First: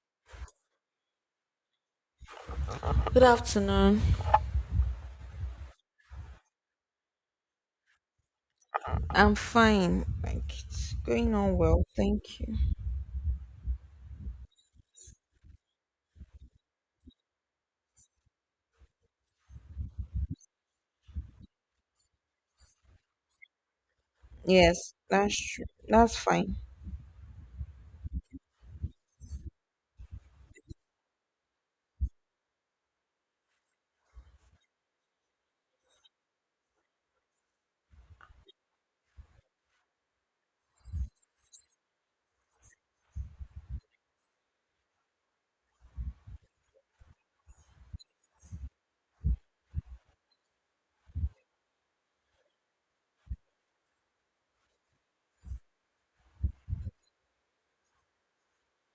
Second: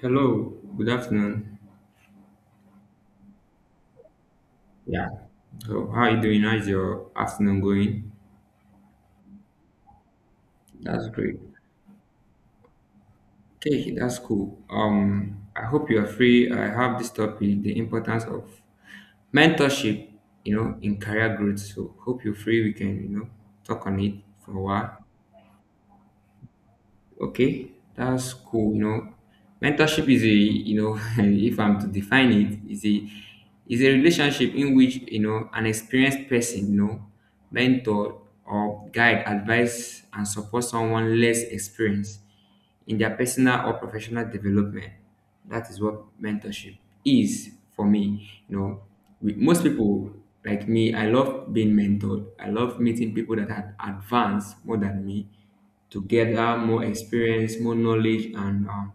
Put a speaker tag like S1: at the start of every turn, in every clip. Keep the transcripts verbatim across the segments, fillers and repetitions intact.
S1: Hello, good afternoon.
S2: Good afternoon.
S1: Yeah. So, how are you doing? How's your afternoon going?
S2: I'm fine. Like it's
S1: That's
S2: going
S1: great.
S2: on well, thank you.
S1: Okay, that's cool. Um, I hope you are free. I have this topic, the importance of mentorship, you know, in career growth. So, hope you're free. We can, you know, talk on it for a
S2: Yes,
S1: while.
S2: that's true. That's fine.
S1: Okay, that's cool. You know, mentorship is a you know if I'm to define it is a is a relationship in which you know an experienced person you know mentor or guide advise and support someone less experienced in their personal or professional development. That is what mentorship is for me. You know, with most people like me, I love being mentored. I love meeting people that are advanced more than me to gather more experience, more knowledge, and um,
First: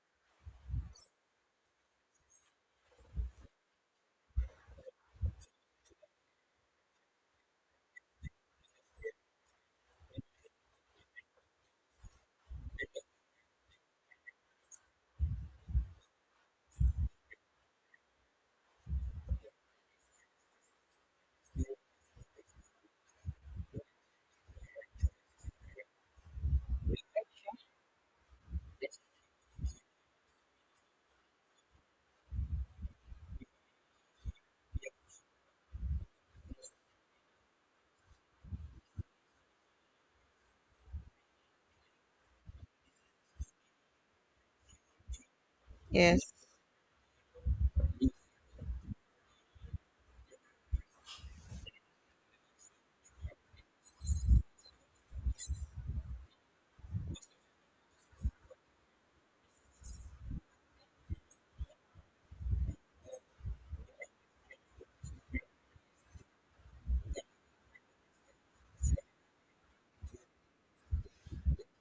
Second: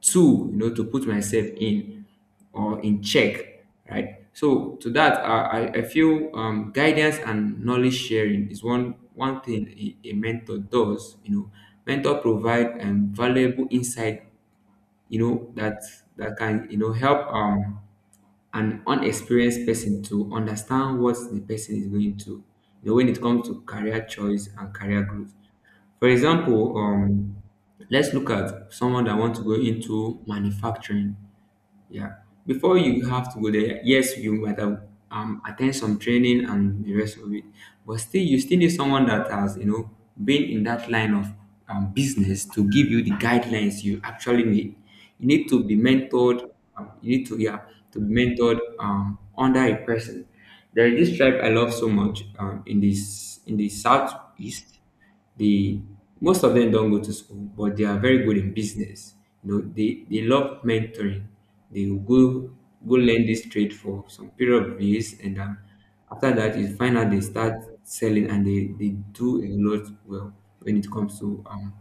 S1: tool, you know, to put myself in or in check, right? So to that i, I I feel, um, guidance and knowledge sharing is one one thing a, a mentor does, you know, mentor provide um, valuable insight, you know, that that can, you know, help um, an unexperienced person to understand what the person is going to, you know, when it comes to career choice and career growth. For example, um, let's look at someone that wants to go into manufacturing. Yeah. Before you have to go there, yes, you might have um, attend some training and the rest of it, but still, you still need someone that has, you know, been in that line of um, business to give you the guidelines you actually need. You need to be
S2: Yes.
S1: mentored. Um, you need to yeah to be mentored um, under a person. There is this tribe I love so much um, in this in the southeast the most of them don't go to school, but they are very good in business. You know, they, they love mentoring. They will go go learn this trade for some period of years, and um, after that, you find out they start selling and they, they do a lot well when it comes to um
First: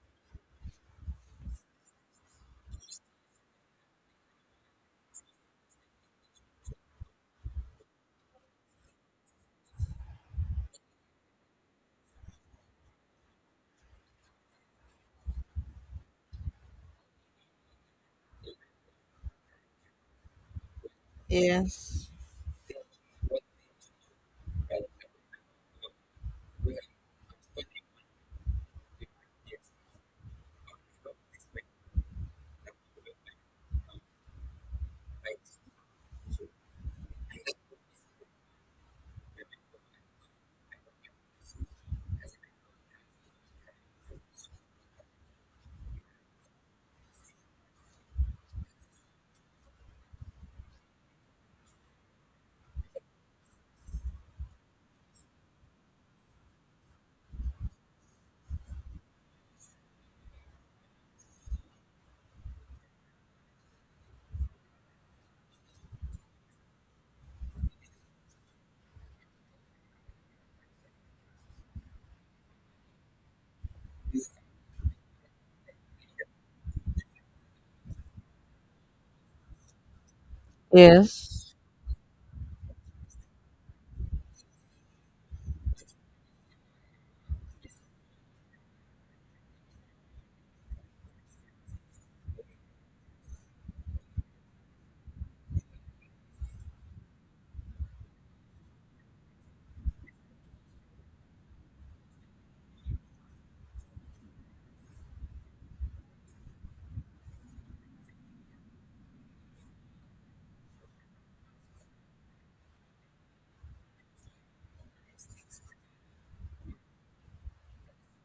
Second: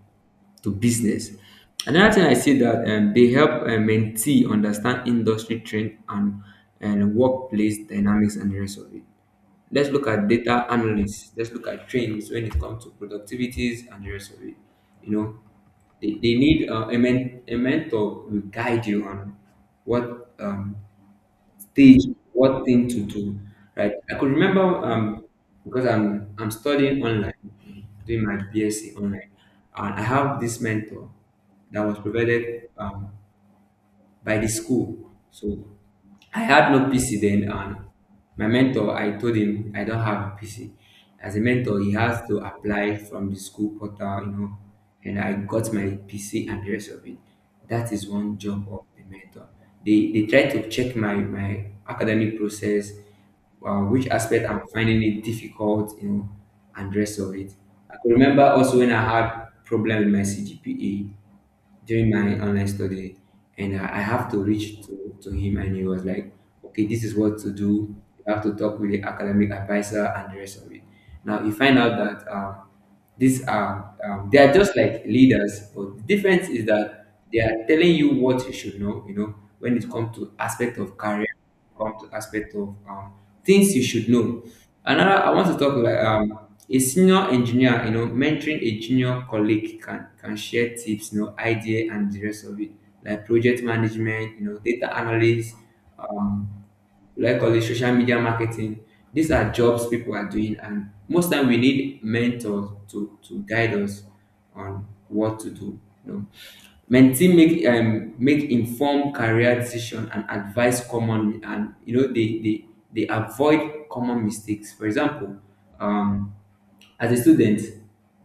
S1: to business. Another thing I see that um, they help uh, mentee understand industry trend and and workplace dynamics and the rest of it. Let's look at data analysts. Let's look at trends when it comes to productivities and the rest of it. You know, they, they need uh, a, men- a mentor will guide you on what um, stage,
S2: Yes.
S1: what thing to do. Right? I could remember um, because I'm I'm studying online, doing my BSc online, and I have this mentor that was provided. Um, by the school. So I had no P C then, and my mentor, I told him I don't have a P C. As a mentor, he has to apply from the school portal, you know, and I got my P C and the rest of it. That is one job of the mentor. They they try to check my my academic process, uh, which aspect I'm finding it difficult, you know, and rest of it. I could remember also when I had problem with my C G P A during my online study, and I, I have to reach to, to him and he was like, okay, this is what to do. You have to talk with the academic advisor and the rest of it. Now you find out that um, these are um, they are just like leaders, but the difference is that they are telling you what you should know, you know, when it comes to aspect of career,
S2: Yes.
S1: um, aspect of um, things you should know. Another, I want to talk like um, a senior engineer, you know, mentoring a junior colleague can can share tips, you know, idea and the rest of it, like project management, you know, data analysis, um, like all this social media marketing. These are jobs people are doing, and most time we need mentors to to guide us on what to do. You know, mentee make um make informed career decision and advise commonly, and you know they they they avoid common mistakes. For example, um as a student,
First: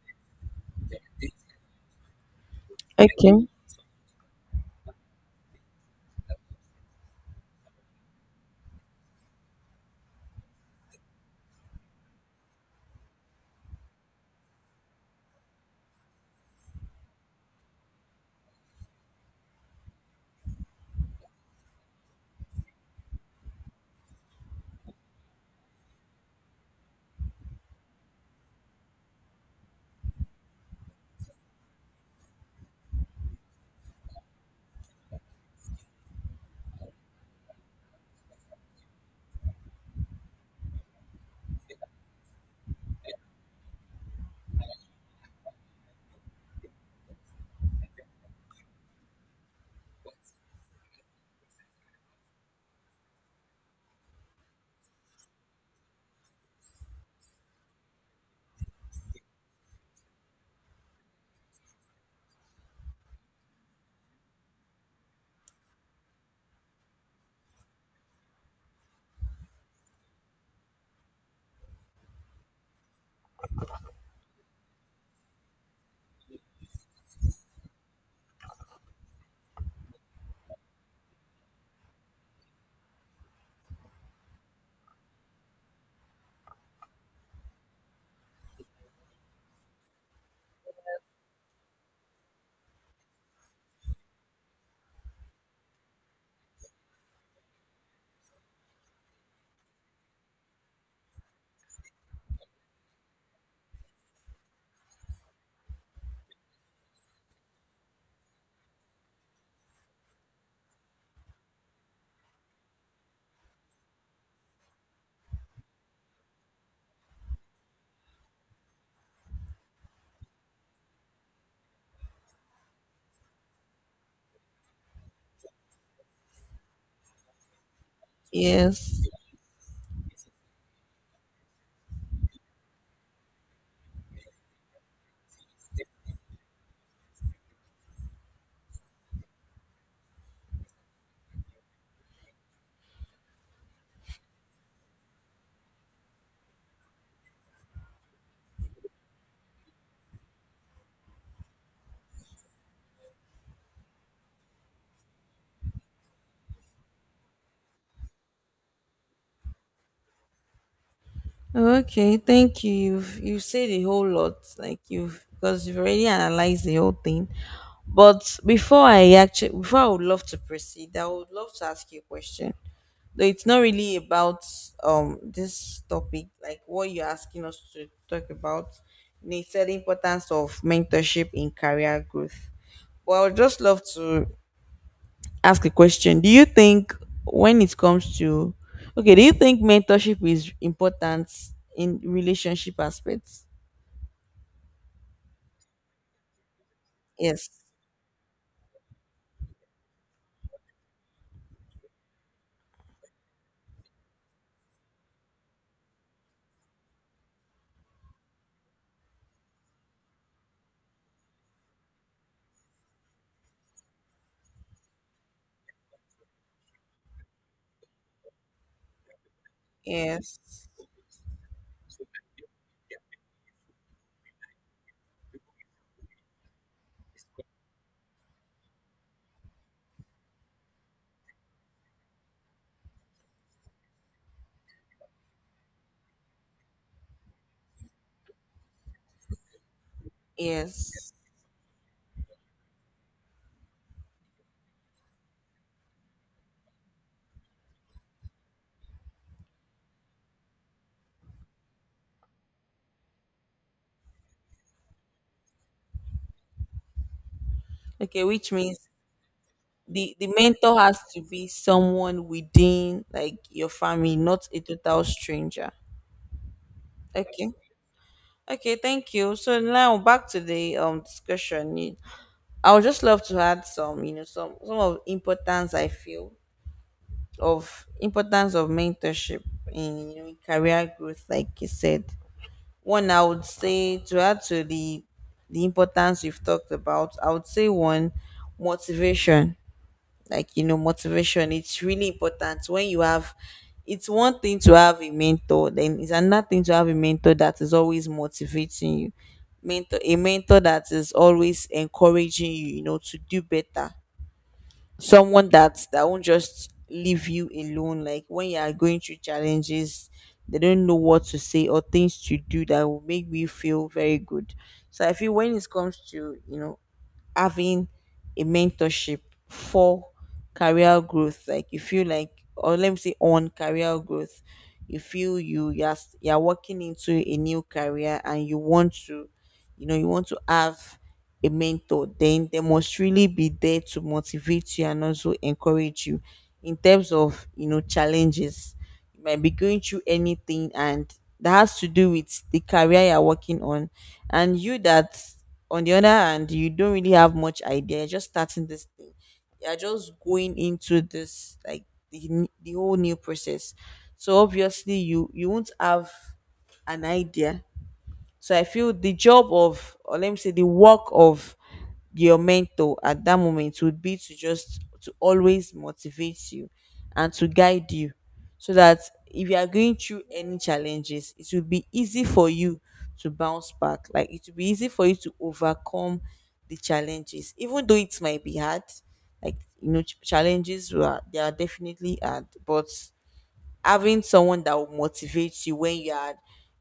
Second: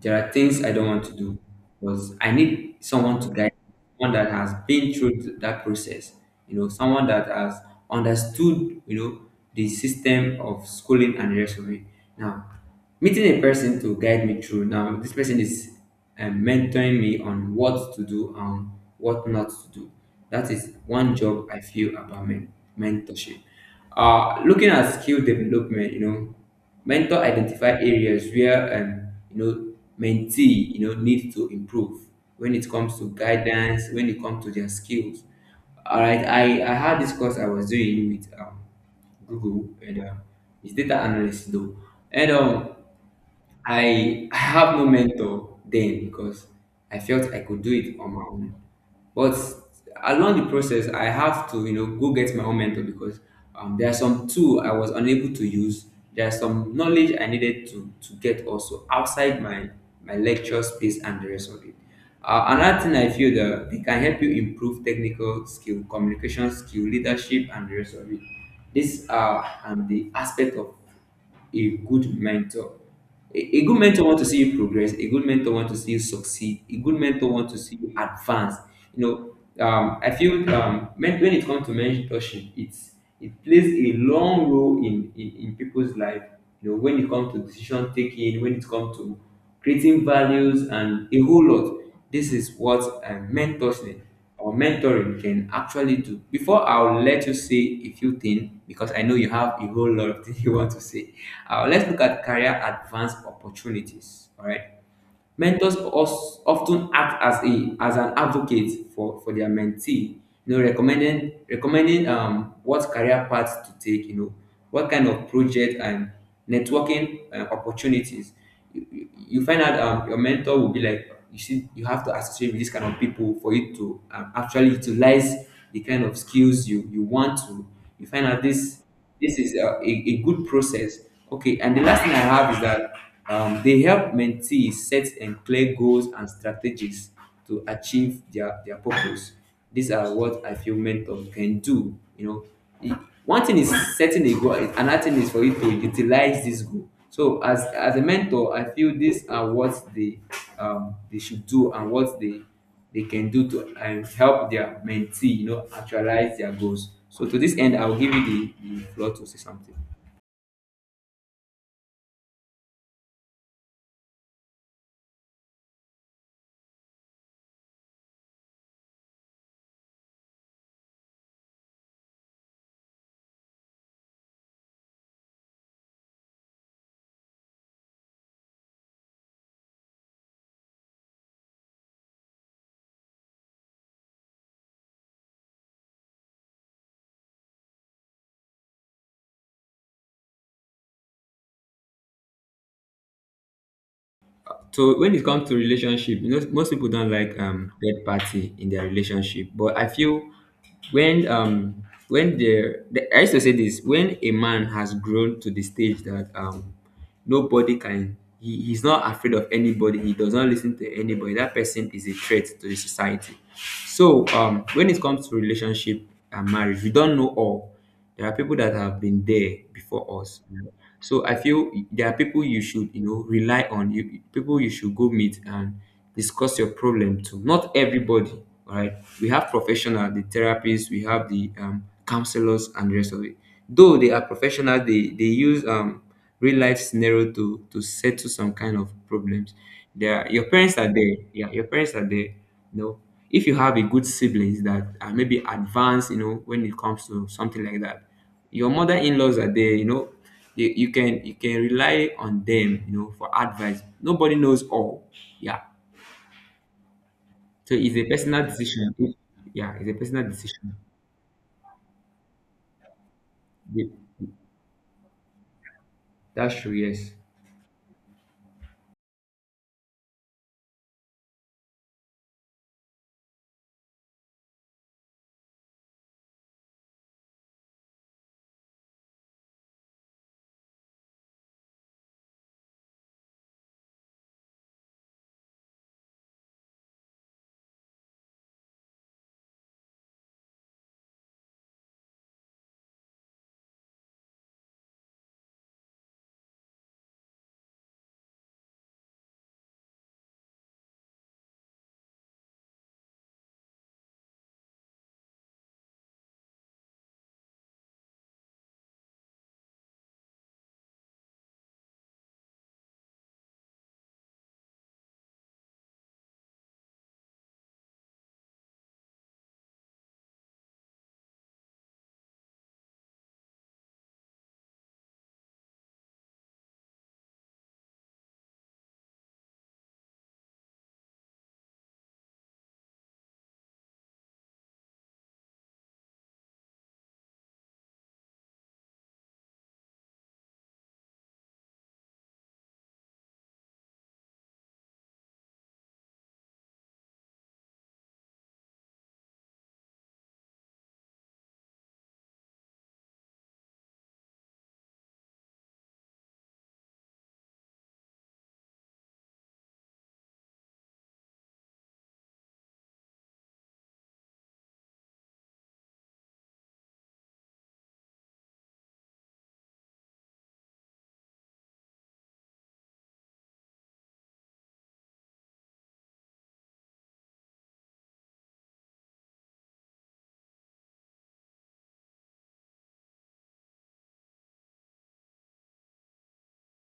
S1: there are things I don't want to do because I need someone to
S2: Okay.
S1: guide me, someone that has been through th- that process, you know, someone that has understood, you know, the system of schooling and the rest of it. Now, meeting a person to guide me through. Now, this person is um, mentoring me on what to do and what not to do. That is one job I feel about men- mentorship. Uh, looking at skill development, you know, mentor identify areas where um, you know mentee you know need to improve when it comes to guidance, when it comes to their skills. All right, I I had this course I was doing with um, Google, and uh, it's data analyst though, and um I I have no mentor then because I felt I could do it on my own. But along the process, I have to you know go get my own mentor because um, there are some tool I was unable to use. There are some knowledge I needed to to get also outside my my lecture space and the rest of it. Uh, another thing I feel that they can help you improve technical skill, communication skill, leadership, and the rest of it. These are um, the aspect of a good mentor, a, a good mentor want to see you progress, a good mentor want to see you succeed, a good mentor want to see you advance, you know, um, I feel um, men- when it comes to mentorship it's it plays a long role in, in in people's life, you know, when it comes to decision taking, when it comes to creating values and a whole lot. This is what um, mentorship or mentoring can actually do. Before I'll let you say a few things, because I know you have a whole lot of things you want to say. Uh, let's look at career advance opportunities. All right, mentors also of ten act as a as an advocate for for their mentee, you know, recommending recommending um what career path to take, you know, what kind of project and networking uh, opportunities. You, you you find out um, your mentor will be like, you see, you have to associate with this kind of people for you to um, actually utilize the kind of skills you you want to. You find out this
S2: Yes.
S1: this is a, a, a good process. Okay, and the last thing I have is that um, they help mentees set and clear goals and strategies to achieve their, their purpose. These are what I feel mentors can do, you know. E- one thing is setting a goal and another thing is for you to utilize this goal. So as as a mentor, I feel these are what they um, they should do and what they they can do to um, help their mentee, you know, actualize their goals. So to this end, I'll give you the, the floor to say something.
S2: Okay, thank you. You've you've said a whole lot. Like you've, because you've already analyzed the whole thing. But before I actually, before, I would love to proceed, I would love to ask you a question, though it's not really about um this topic, like what you're asking us to talk about, you know, it's the importance of mentorship in career growth, but I would just love to ask a question. Do you think when it comes to, okay, do you think mentorship is important in relationship aspects?
S1: So when it comes to relationship, you know, most people don't like
S2: Yes.
S1: um third party in their relationship. But I feel when um when the, the I used to say this, when a man has grown to the stage that um nobody can, he, he's not afraid of anybody, he does not listen to anybody, that person is a threat to the society. So um when it comes to relationship and marriage, we don't know all. There are people that have been there before us, you
S2: Yes.
S1: know. So I feel there are people you should, you know, rely on. You people you should go meet and discuss your problem to. Not everybody, all right? We have professional, the therapists, we have the um, counselors and the rest of it. Though they are professional, they they use um real life scenario to to settle some kind of problems. There, your parents are
S2: Yes.
S1: there. Yeah, your parents are there. You know, if you have a good siblings that are maybe advanced, you know, when it comes to something like that, your mother-in-laws are there. You know, you, you can you can rely on them. You know, for advice. Nobody knows all. Yeah, so it's a
S2: Okay,
S1: personal
S2: which means
S1: decision. Yeah, it's a
S2: the
S1: personal
S2: the
S1: decision.
S2: mentor has to be someone within like your
S1: Yeah,
S2: family, not a total stranger.
S1: that's true. Yes.
S2: Okay. Okay, thank you. So now back to the um discussion. You- I would just love to add some, you know, some some of importance I feel, of importance of mentorship in, you know, in career growth, like you said. One I would say, to add to the the importance you've talked about, I would say one: motivation. Like, you know, motivation, it's really important when you have, it's one thing to have a mentor, then it's another thing to have a mentor that is always motivating you. Mentor, a mentor that is always encouraging you, you know, to do better. Someone that that won't just leave you alone, like when you are going through challenges they don't know what to say or things to do that will make you feel very good. So I feel when it comes to, you know, having a mentorship for career growth, like, you feel like, or let me say, on career growth, you feel you, you're, s- you're walking into a new career and you want to, you know, you want to have a mentor, then they must really be there to motivate you and also encourage you, in terms of, you know, challenges you might be going through, anything and that has to do with the career you're working on, and you that, on the other hand, you don't really have much idea, you're just starting this thing, you're just going into this like, the, n- the whole new process. So obviously you you won't have an idea. So I feel the job of, or let me say, the work of your mentor at that moment would be to just to always motivate you and to guide you, so that if you are going through any challenges, it will be easy for you to bounce back, like, it will be easy for you to overcome the challenges, even though it might be hard. Like, you know, ch- challenges, were, they are definitely hard, but having someone that will motivate you when you are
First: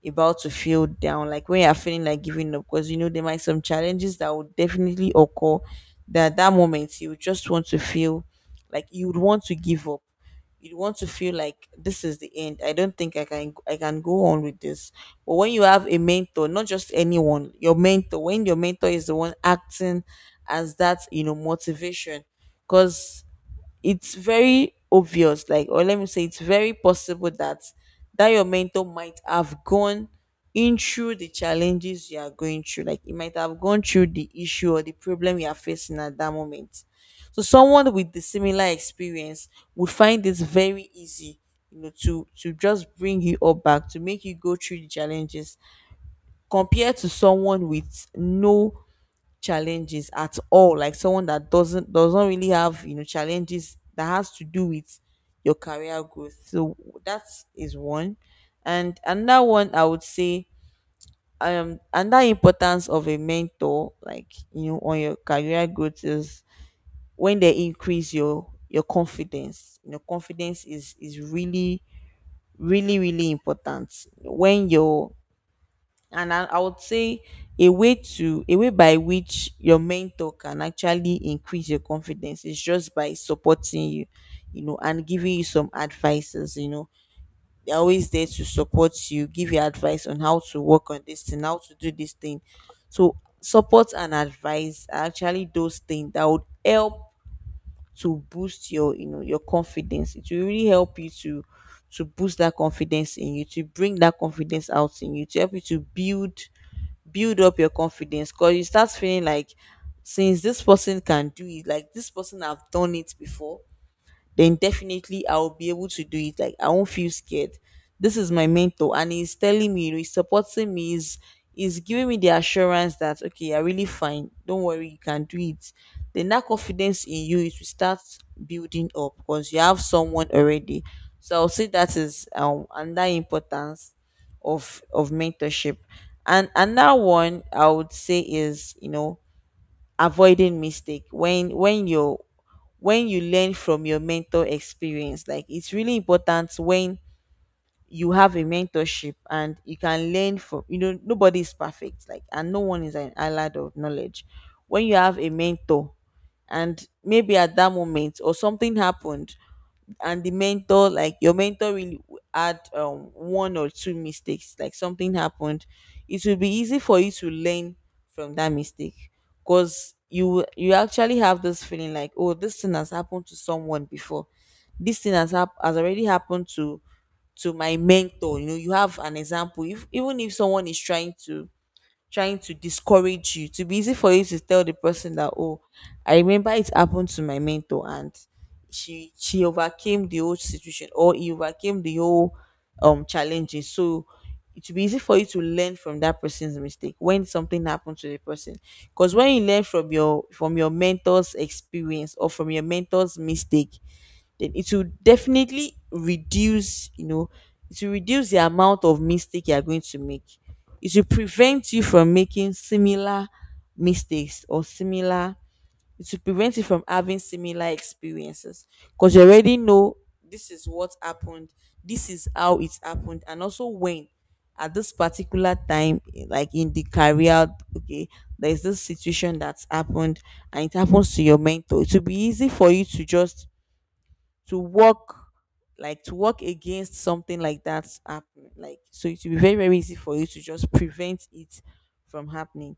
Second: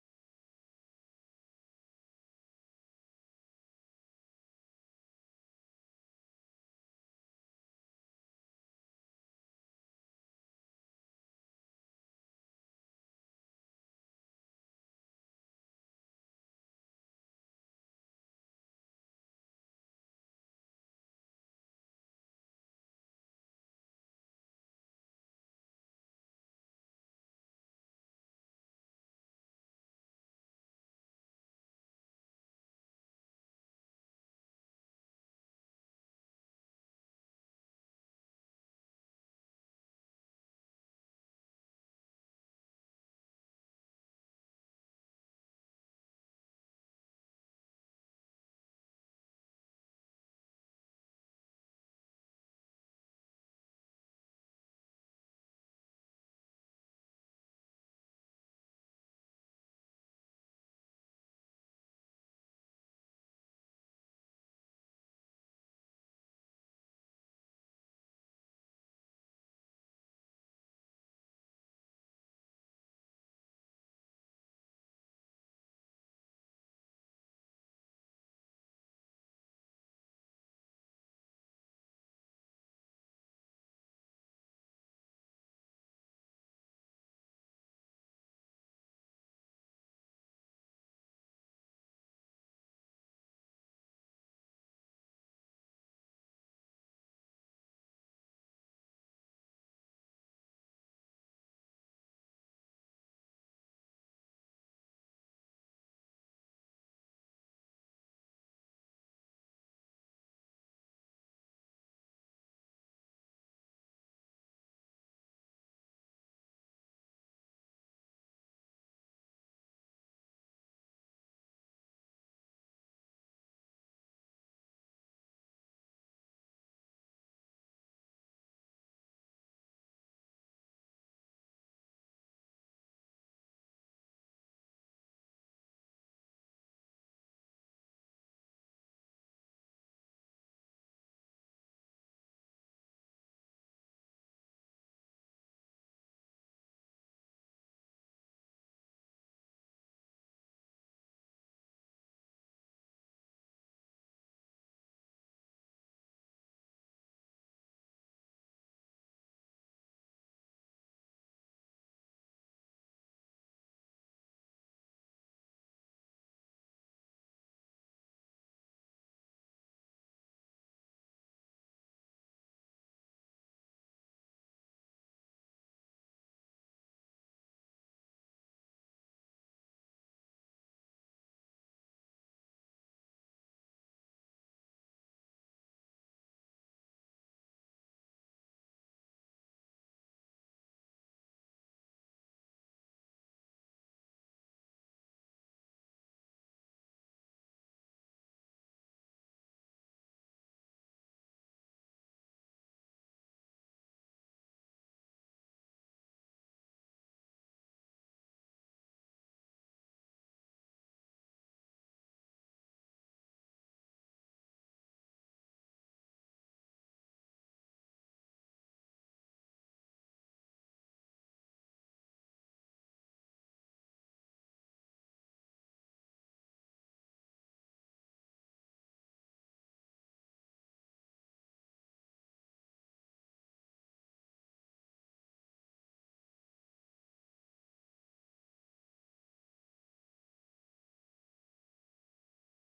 S2: about to feel down, like when you are feeling like giving up, because you know there might some challenges that will definitely occur. That at that moment you would just want to feel like you would want to give up. You'd want to feel like this is the end. I don't think I can I can go on with this. But when you have a mentor, not just anyone, your mentor, when your mentor is the one acting as that, you know, motivation, because it's very obvious like, or let me say, it's very possible that that your mentor might have gone in through the challenges you are going through, like it might have gone through the issue or the problem you are facing at that moment. So someone with the similar experience would find this very easy, you know, to to just bring you up back, to make you go through the challenges, compared to someone with no challenges at all, like someone that doesn't does not really have, you know, challenges that has to do with your career growth. So that is one. And another one I would say, um and importance of a mentor, like, you know, on your career growth is when they increase your your confidence. You know, confidence is is really really really important. When your, and I, I would say a way to, a way by which your mentor can actually increase your confidence is just by supporting you, you know, and giving you some advices. You know, they're always there to support you, give you advice on how to work on this thing, how to do this thing. So support and advice are actually those things that would help to boost your, you know, your confidence. It will really help you to to boost that confidence in you, to bring that confidence out in you, to help you to build build up your confidence, because you start feeling like, since this person can do it, like this person have done it before, then definitely I'll be able to do it. Like, I won't feel scared. This is my mentor, and he's telling me, you know, he's supporting me, he's, he's giving me the assurance that, okay, you're really fine, don't worry, you can do it. Then that confidence in you is, will start building up because you have someone already. So I'll say that is um under importance of of mentorship. And another one I would say is, you know, avoiding mistake when when you when you learn from your mentor experience. Like, it's really important when you have a mentorship and you can learn from, you know, nobody is perfect, like, and no one is an island of knowledge. When you have a mentor, and maybe at that moment or something happened, and the mentor, like your mentor really w- had um, one or two mistakes, like something happened, it will be easy for you to learn from that mistake, because you you actually have this feeling like, oh, this thing has happened to someone before. This thing has hap- has already happened to to my mentor. You know, you have an example, if, even if someone is trying to, trying to discourage you, to be easy for you to tell the person that, oh, I remember it happened to my mentor, and she she overcame the whole situation, or he overcame the whole um challenges. So it will be easy for you to learn from that person's mistake when something happened to the person. Because when you learn from your, from your mentor's experience, or from your mentor's mistake, then it will definitely reduce, you know, it will reduce the amount of mistake you are going to make. It will prevent you from making similar mistakes, or similar, it will prevent you from having similar experiences, because you already know this is what happened, this is how it happened. And also, when, at this particular time, like in the career, okay, there's this situation that's happened, and it happens to your mentor, it will be easy for you to just to work, like, to work against something like that happening. Like, so it will be very very easy for you to just prevent it from happening.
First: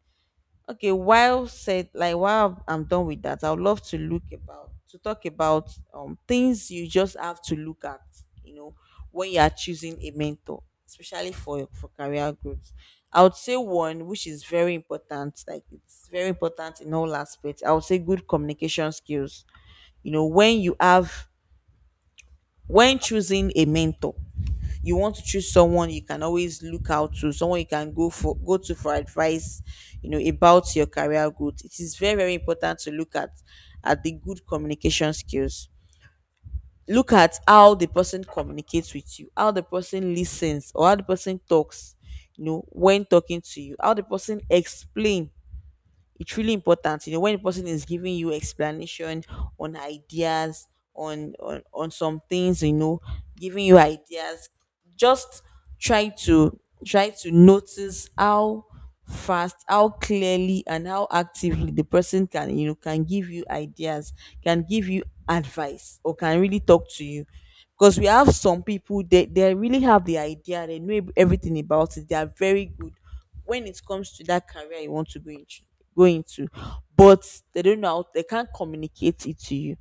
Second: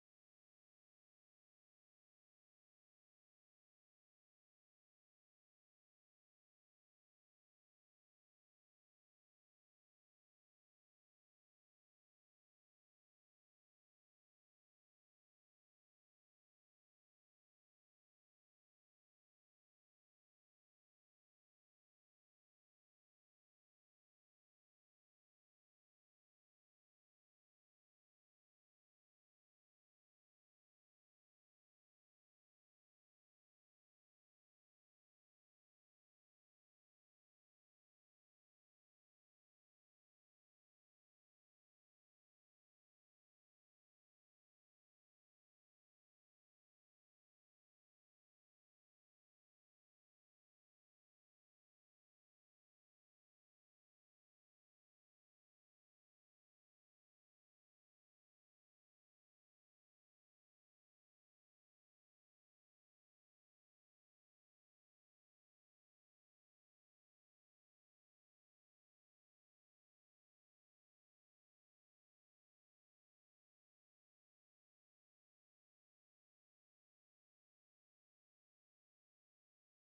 S2: Okay, while said, like, while I'm done with that, I would love to look about, to talk about um things you just have to look at, you know, when you are choosing a mentor, especially for for career growth. I would say one, which is very important, like, it's very important in all aspects, I would say good communication skills. You know, when you have, when choosing a mentor, you want to choose someone you can always look out to, someone you can go for, go to for advice, you know, about your career growth. It is very very important to look at at the good communication skills. Look at how the person communicates with you, how the person listens, or how the person talks, you know, when talking to you, how the person explain. It's really important, you know, when the person is giving you explanation on ideas, on on, on some things, you know, giving you ideas, just try to, try to notice how fast, how clearly and how actively the person can, you know, can give you ideas, can give you advice, or can really talk to you. Because we have some people, they, they really have the idea, they know everything about it, they are very good when it comes to that career you want to go into go into. But they don't know how, they can't communicate it to you.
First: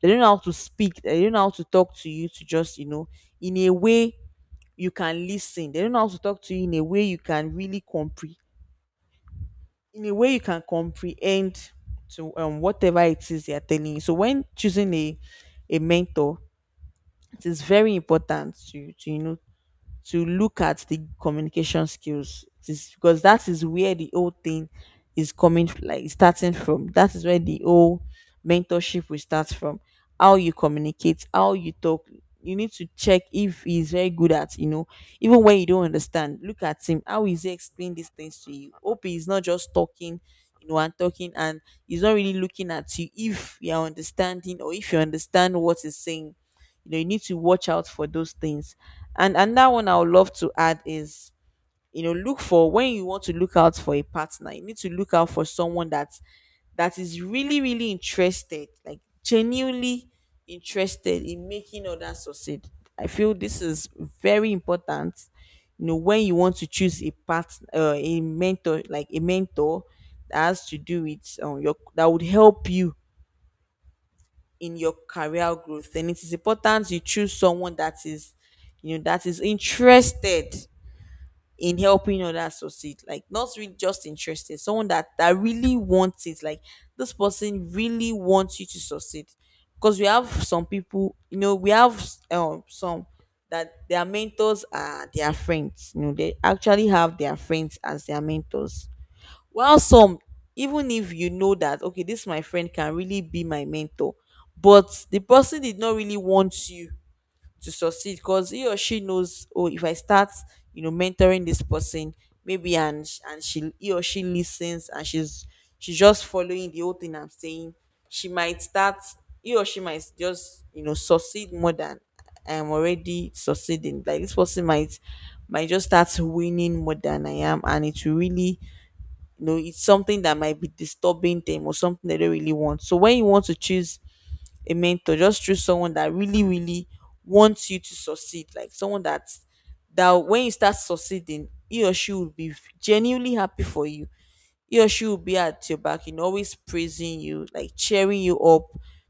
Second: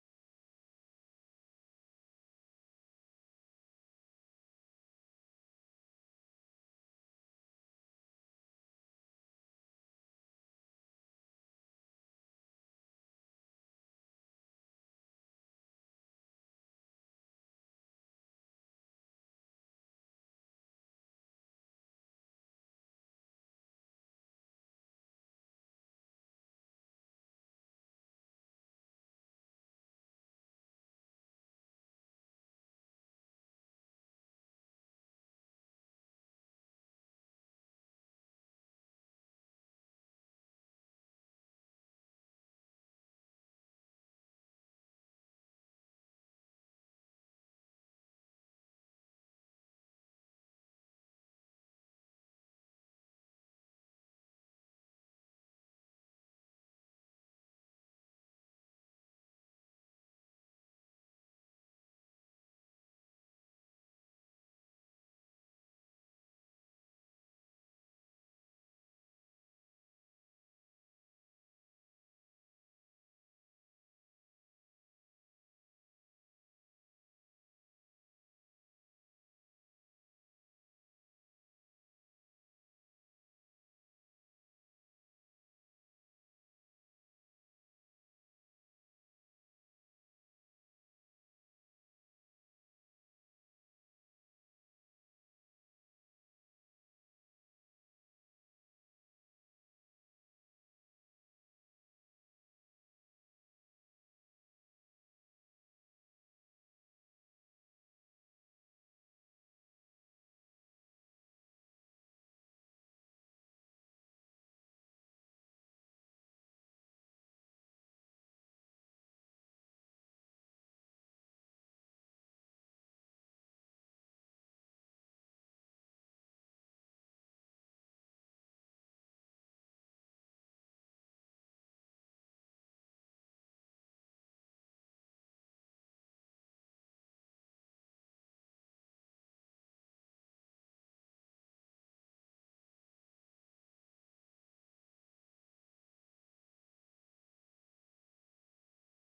S2: They don't know how to speak, they don't know how to talk to you, to just, you know, in a way you can listen, they don't know how to talk to you in a way you can really comprehend, in a way you can comprehend to, um whatever it is they are telling you. So when choosing a a mentor, it is very important to to you know, to look at the communication skills. It is because that is where the whole thing is coming, like starting from that is where the whole mentorship will start from. How you communicate, how you talk. You need to check if he's very good at you know even when you don't understand. Look at him, how is he explain these things to you. Hope he's not just talking you know and talking and he's not really looking at you if you're understanding or if you understand what he's saying. You know you need to watch out for those things. And another one I would love to add is, you know look for, when you want to look out for a partner, you need to look out for someone that that is really, really interested, like genuinely interested in making others succeed. I feel this is very important. You know, when you want to choose a part uh, a mentor, like a mentor that has to do with um, your, that would help you in your career growth, then it is important you choose someone that is, you know that is interested in helping others succeed. Like not really just interested, someone that that really wants it. Like this person really wants you to succeed. Because we have some people, you know, we have um some that their mentors are their friends. You know, they actually have their friends as their mentors. While some, even if you know that, okay, this my friend can really be my mentor, but the person did not really want you to succeed, because he or she knows, oh, if I start, you know, mentoring this person, maybe, and sh- and she, he or she listens and she's she's just following the whole thing I'm saying, she might start he or she might just, you know, succeed more than I am already succeeding. Like this person might might just start winning more than I am, and it will really, you know, it's something that might be disturbing them, or something they don't really want. So when you want to choose a mentor, just choose someone that really, really wants you to succeed. Like someone that's, that when you start succeeding, he or she will be genuinely happy for you. He or she will be at your back, you know, always praising you, like cheering you up.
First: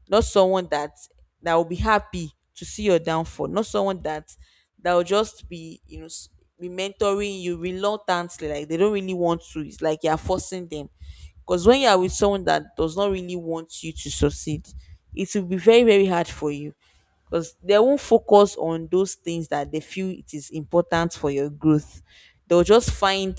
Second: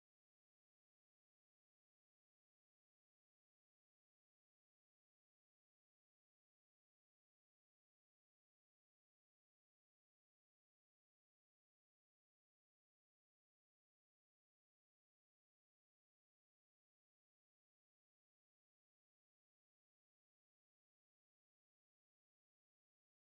S2: Not someone that that will be happy to see your downfall. Not someone that that will just be, you know, s- be mentoring you reluctantly, like they don't really want to. It's like you are forcing them. Because when you are with someone that does not really want you to succeed, it will be very, very hard for you, because they won't focus on those things that they feel it is important for your growth. They'll just find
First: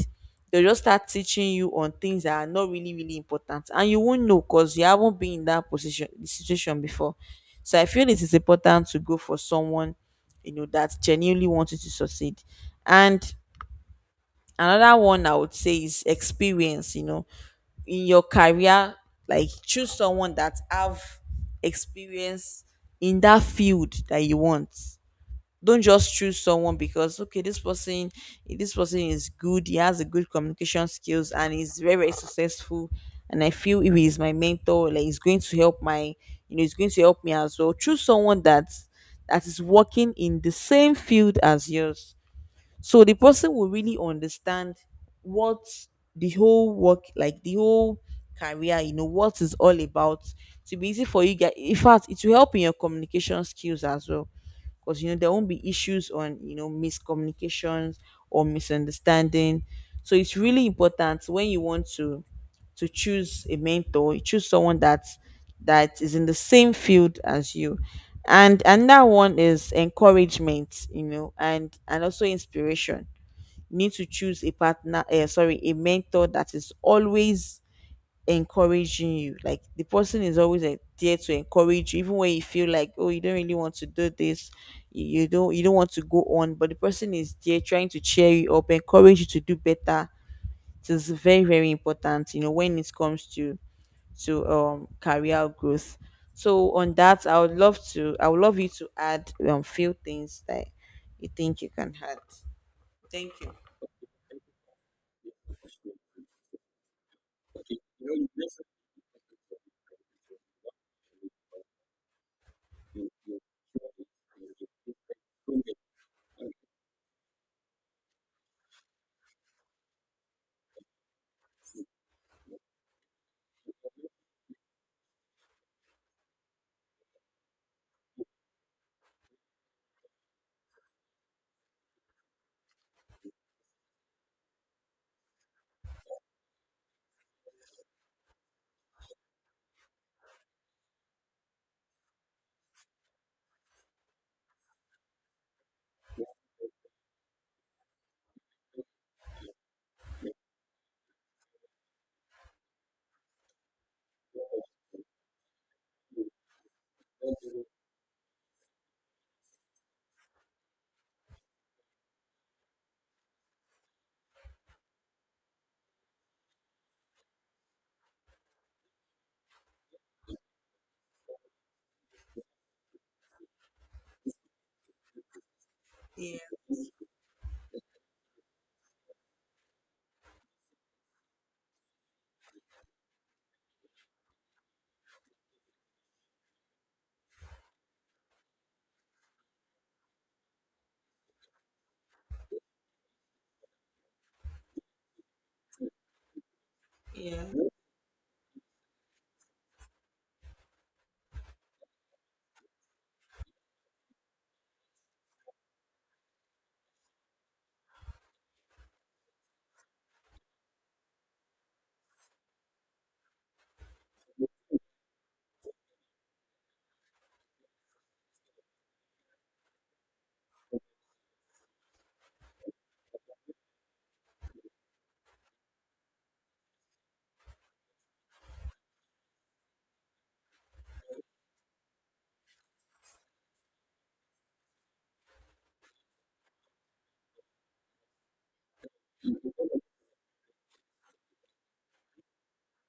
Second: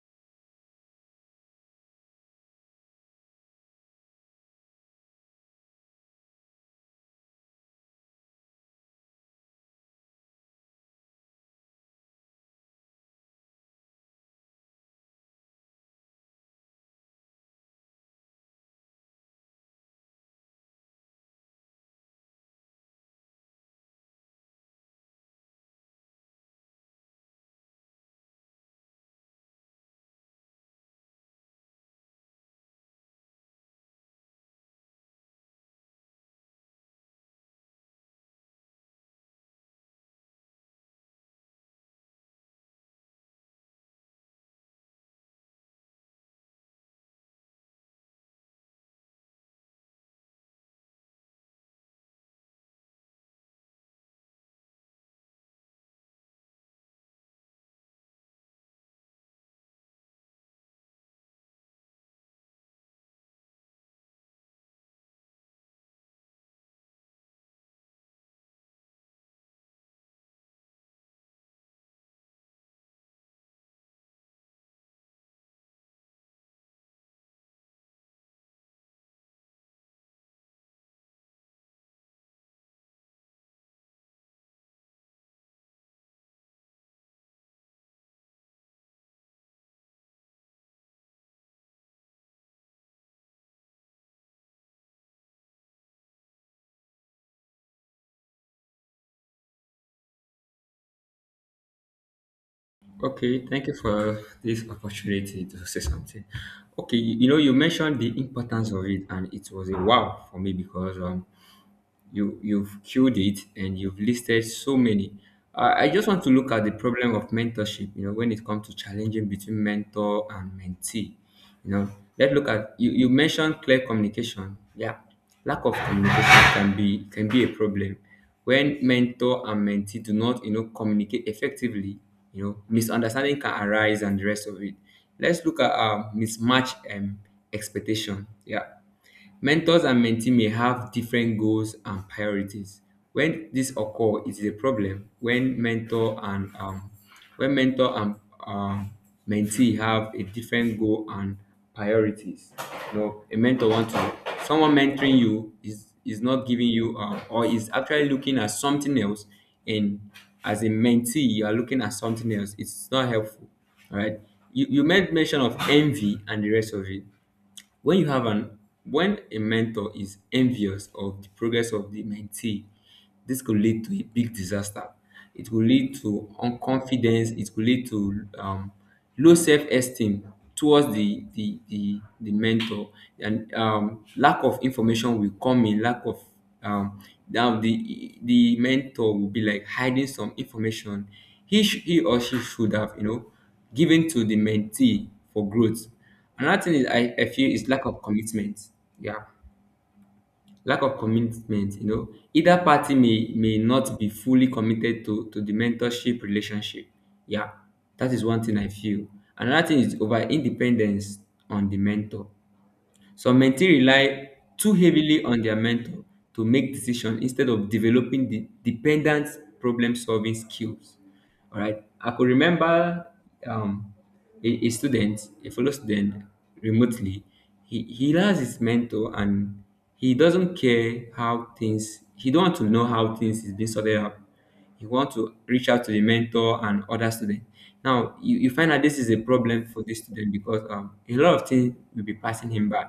S2: they'll just start teaching you on things that are not really, really important, and you won't know because you haven't been in that position, situation before. So I feel it is important to go for someone, you know, that genuinely wants you to succeed. And another one I would say is experience. You know, in your career, like choose someone that have experience in that field that you want. Don't just choose someone because, okay, this person this person is good, he has a good communication skills and he's very, very successful, and I feel if he's my mentor, like he's going to help my, you know, he's going to help me as well. Choose someone that that is working in the same field as yours, so the person will really understand what the whole work, like the whole career, you know, what is all about. To be easy for you guys, in fact, it will help in your communication skills as well, because, you know, there won't be issues on, you know, miscommunications or misunderstanding. So it's really important when you want to to choose a mentor, you choose someone that that is in the same field as you. And another one is encouragement, you know, and and also inspiration. You need to choose a partner uh, sorry a mentor that is always encouraging you. Like the person is always eh, there to encourage you, even when you feel like, oh, you don't really want to do this, you you don't, you don't want to go on, but the person is there trying to cheer you up, encourage you to do better. It is very, very important, you know, when it comes to to um career growth. So on that, I would love to, I would love you to add um few things that you think you can add. Thank
S1: Okay,
S2: you.
S1: thank you for this opportunity to say something. Okay, you you know, you mentioned the importance of it, and it was a wow for me because um, you you've killed it and you've listed so many. I, I just want to look at the problem of mentorship, you know, when it comes to challenging between mentor and mentee. You know, let's look at, you, you mentioned clear communication, yeah. Lack of communication can be can be a problem. When mentor and mentee do not, you know, communicate effectively, you know, misunderstanding can arise and the rest of it. Let's look at um, mismatch, um, expectation, yeah. Mentors and mentee may have different goals and priorities. When this occur, it is a problem when mentor and um, when mentor and um, mentee have a different goal and priorities. You know, a mentor wants to, someone mentoring you is is not giving you, um, or is actually looking at something else, and as a mentee you are looking at something else, it's not helpful. All right. you, you made mention of envy and the rest of it. When you have an when a mentor is envious of the progress of the mentee, this could lead to a big disaster. It will lead to
S2: Yeah.
S1: unconfidence, it could lead to, um, low self-esteem towards the the the, the mentor. And um, lack of information will come in, lack of, um, now the the mentor will be like hiding some information he sh- he or she should have, you know, given to the mentee for growth. Another thing is I, I
S2: Yeah.
S1: feel is lack of commitment. Yeah. Lack of commitment, you know. Either party may may not be fully committed to, to the mentorship relationship. Yeah. That is one thing I feel. Another thing is over independence on the mentor. Some mentee rely too heavily on their mentor to make decisions instead of developing the dependent problem solving skills. All right. I could remember, um, a, a student, a fellow student remotely, he, he has his mentor and he doesn't care how things, he don't want to know how things is being sorted out. He want to reach out to the mentor and other students. Now, you, you find out this is a problem for this student because um, a lot of things will be passing him by,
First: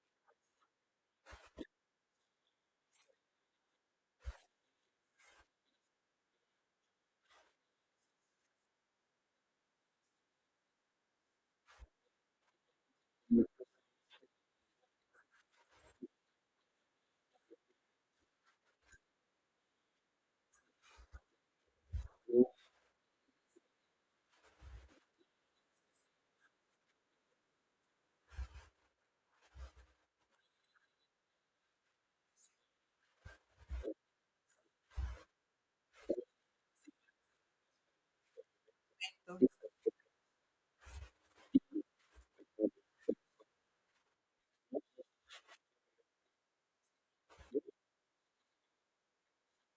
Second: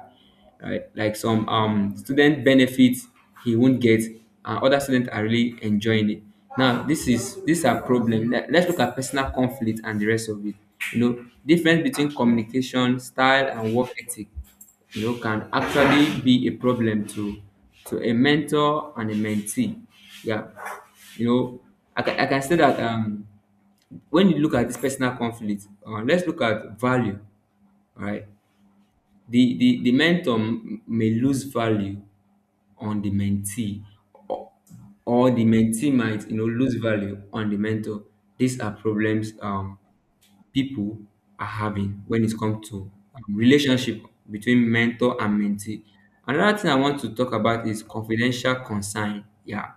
S1: right? Like some um student benefits he won't get, and other students are really enjoying it. Now, this is this are problem. Let- Let's look at personal conflict and the rest of it. You know, difference between communication style and work ethic, you know, can actually be a problem to to a mentor and a mentee. Yeah, you know, I can, I can say that um when you look at this personal conflict, uh, let's look at value, all right? the the the mentor m- may lose value on the mentee, or, or the mentee might, you know, lose value on the mentor. These are problems um people are having when it comes to um, relationship between mentor and mentee. Another thing I want to talk about is confidential concern. Yeah,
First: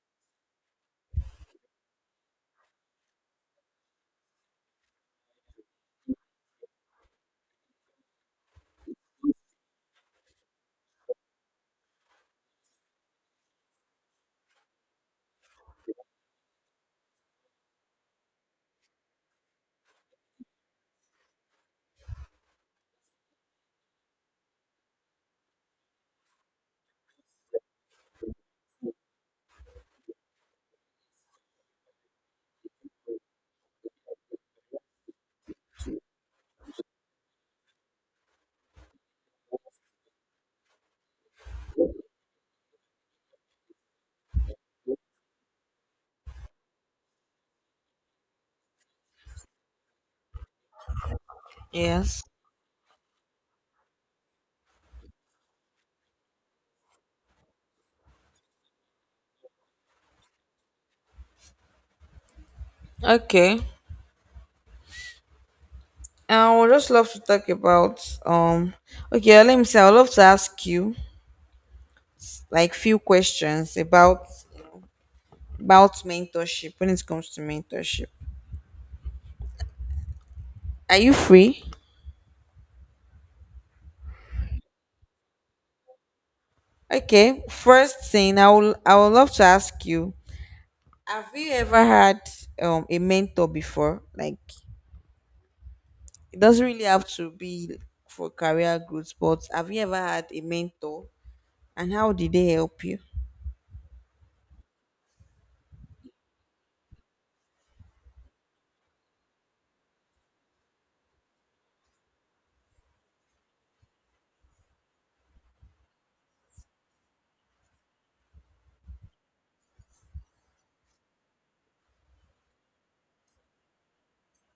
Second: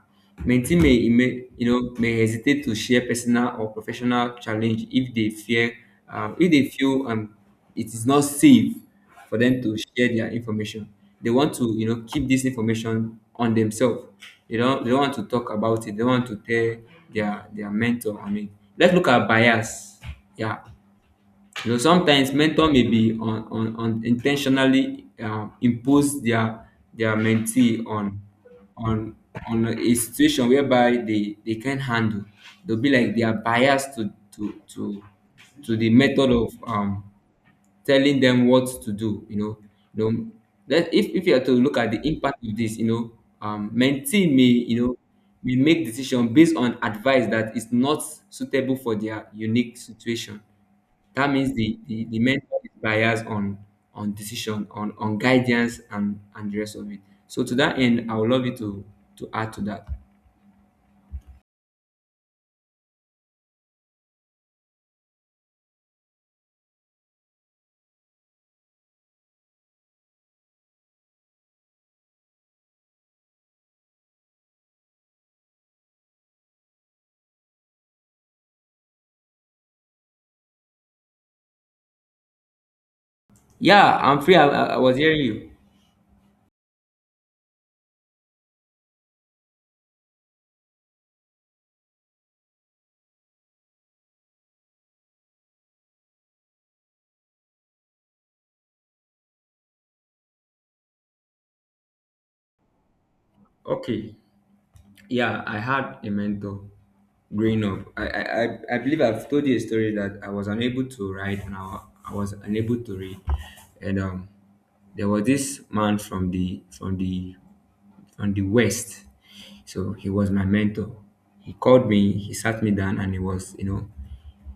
S1: mentee may, may, you know, may hesitate to share personal or professional challenge if they fear, um, if they feel um, it is not safe for them to share their information. They want to, you know, keep this information on themselves. They don't they don't want to talk about it. They don't want to tell their their mentor. I mean, let's look at bias. Yeah, you know, sometimes mentor may be on, on, on intentionally, um, impose their their mentee on on on a situation whereby they, they can't handle. They'll be like they are biased to to to to the method of, um, telling them what to do. You know, you know that if, if you are to look at the impact of this, you know, um, mentee may, you know, may make decision based on advice that is not suitable for their unique situation. That means the, the, the
S2: Yes.
S1: mentor is biased on on decision, on, on guidance and, and the rest of it. So to that end, I would love you to to add to that.
S2: Okay. I would just love to talk about um okay, let me say I would love to ask you like few questions about about mentorship, when it comes to mentorship. Are you free?
S1: Yeah, I'm free. I, I I was hearing you.
S2: Okay. First thing I will, I would love to ask you, have you ever had um a mentor before? Like it doesn't really have to be for career growth, but have you ever had a mentor, and how did they help you?
S1: Okay. Yeah, I had a mentor growing up. I, I, I I believe I've told you a story that I was unable to write and I, I was unable to read. And um, there was this man from the from the from the west. So he was my mentor. He called me, he sat me down, and he was, you know,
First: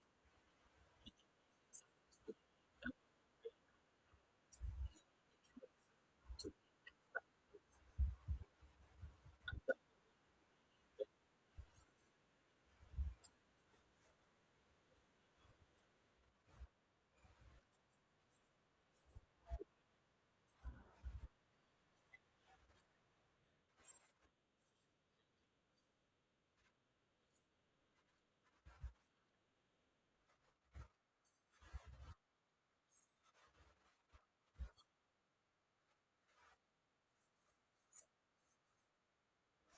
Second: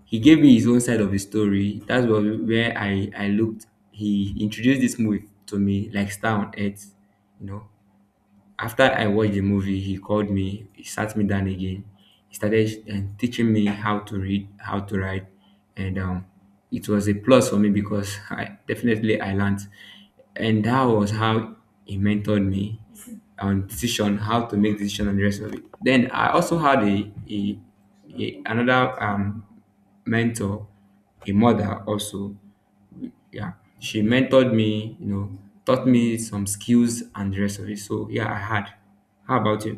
S1: he gave me his own side of the story. That's what, where I I looked. He introduced this movie to me, like Star on Earth, you know. After I watched the movie, he called me, he sat me down again. He started um, teaching me how to read, how to write, and um, it was a plus for me because I definitely I learned, and that was how he mentored me on decision, how to make decision and the rest of it. Then I also had a, a, a another um, mentor, a mother also, yeah, she mentored me, you know, taught me some skills and the rest of it. So yeah, I had. How about you?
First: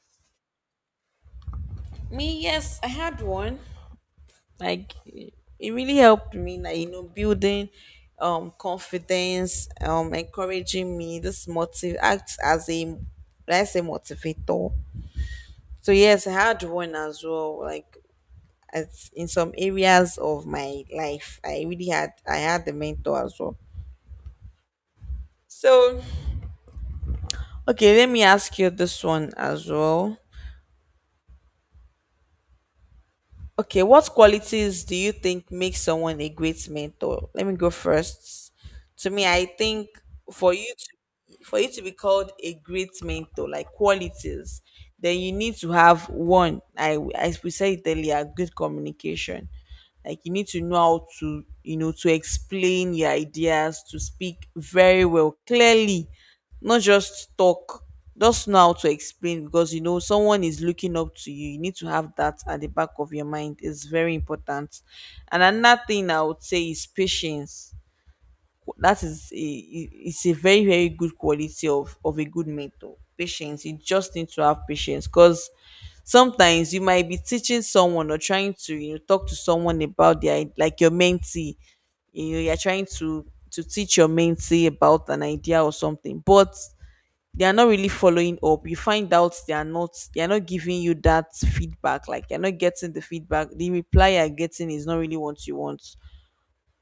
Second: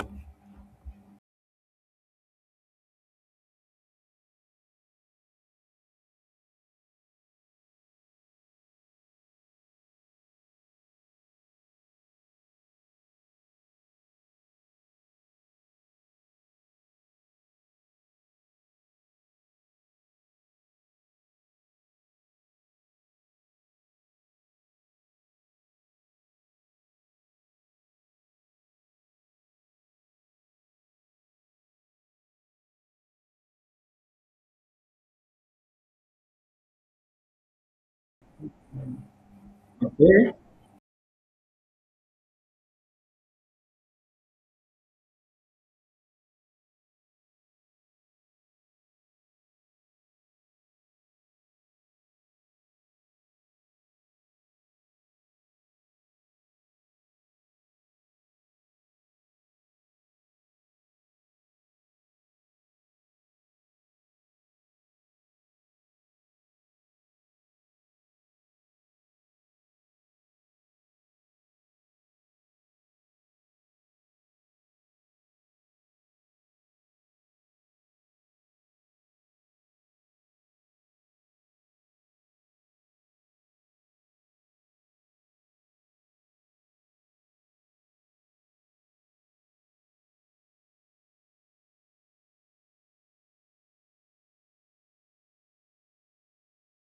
S2: Me, yes, I had one. Like it it really helped me, like, you know, building um confidence, um encouraging me. This motive acts as a, let's say, motivator. So yes, I had one as well. Like as in some areas of my life, i really had I had the mentor as well. So okay, let me ask you this one as well. Okay, what qualities do you think make someone a great mentor? Let me go first. To me, I think
S1: Yeah.
S2: for you to, for you to be called a great mentor, like qualities, then you need to have one. I I we said it earlier, good communication. Like you need to know how to, you know, to explain your ideas, to speak very well, clearly, not just talk. Just know how to explain, because you know someone is looking up to you, you need to have that at the back of your mind. It's very important. And another thing I would say is patience. That is a, it's a very, very good quality of of a good mentor. Patience, you just need to have patience, because sometimes you might be teaching someone or trying to, you know, talk to someone about their, like your mentee, you know, you're trying to to teach your mentee about an idea or something, but they are not really following up. You find out they are not they are not giving you that feedback. Like you're not getting the feedback, the reply you're getting is not really what you want.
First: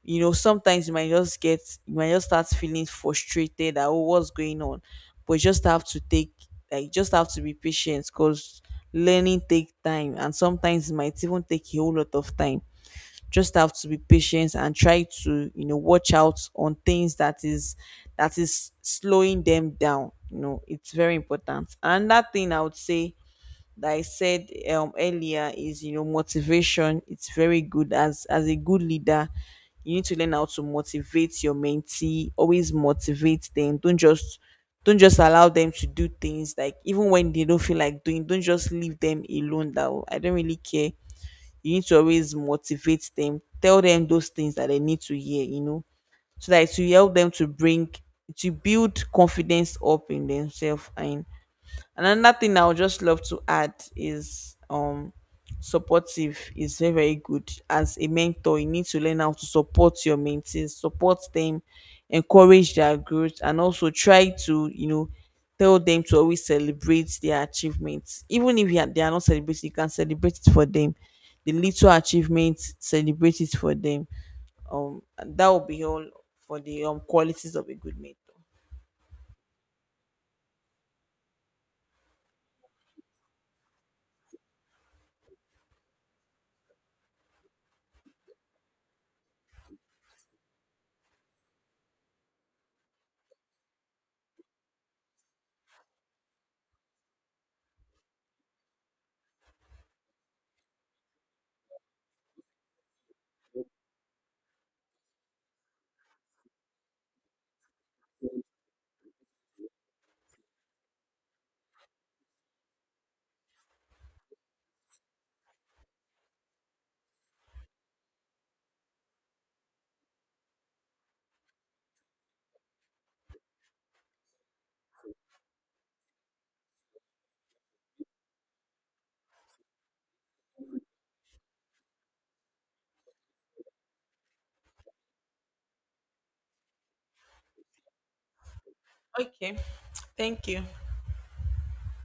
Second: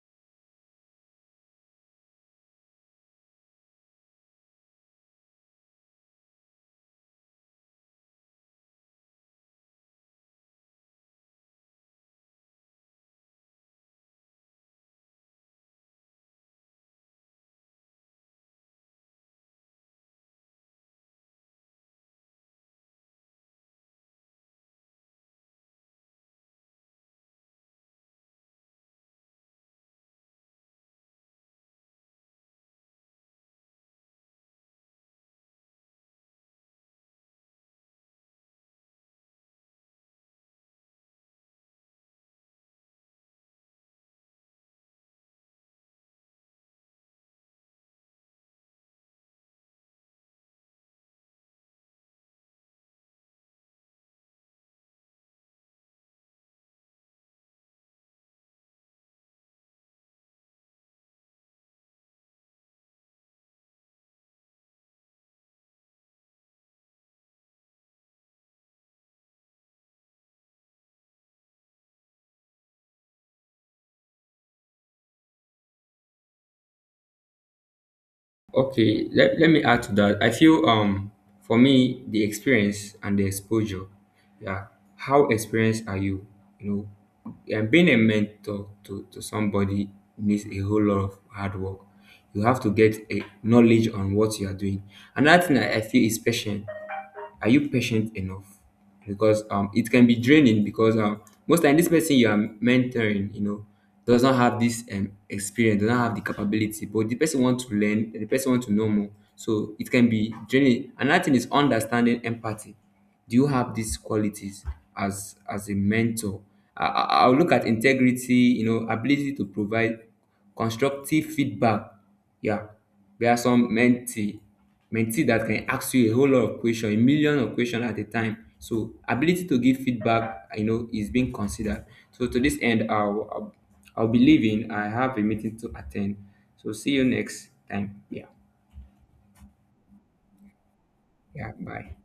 S2: You know sometimes you might just get you might just start feeling frustrated, that oh, what's going on. But you just have to take, like just have to be patient, because learning take time, and sometimes it might even take a whole lot of time. Just have to be patient and try to, you know, watch out on things that is that is slowing them down. You know, it's very important. Another thing I would say, that I said um earlier, is, you know, motivation. It's very good as as a good leader. You need to learn how to motivate your mentee, always motivate them. Don't just don't just allow them to do things, like even when they don't feel like doing, don't just leave them alone, that "Oh, I don't really care." You need to always motivate them, tell them those things that they need to hear, you know, so that it will help them to bring, to build confidence up in themselves. and and another thing I would just love to add is um supportive is very, very good. As a mentor, you need to learn how to support your mentees, support them, encourage their growth, and also try to, you know, tell them to always celebrate their achievements. Even if you are, they are not celebrating, you can celebrate it for them. The little achievements, celebrate it for them. Um, and that will be all for the um qualities of a good mentor.
S1: Okay, let, let me add to that. I feel um for me the experience and the exposure. Yeah. How experienced are you? You know, and being a mentor to, to somebody needs a whole lot of hard work. You have to get a knowledge on what you are doing. Another thing I, I feel is patience. Are you patient enough? Because um, it can be draining because um, most time this person you are mentoring, you know, does not have this um, experience, does not have the capability, but the person want to learn, the person want to know more. So it can be draining. Another thing is understanding empathy. Do you have these qualities as as a mentor? I, I- I'll look at integrity, you know, ability to provide constructive feedback, yeah. There are some mentee mentee that can ask you a whole lot of question, a million of question at a time, so ability to give feedback, you know, is being considered. So to this end, i'll i'll, I'll be leaving, I have a meeting to attend, so see you next time, yeah.
S2: Okay, thank you.
S1: Yeah, bye.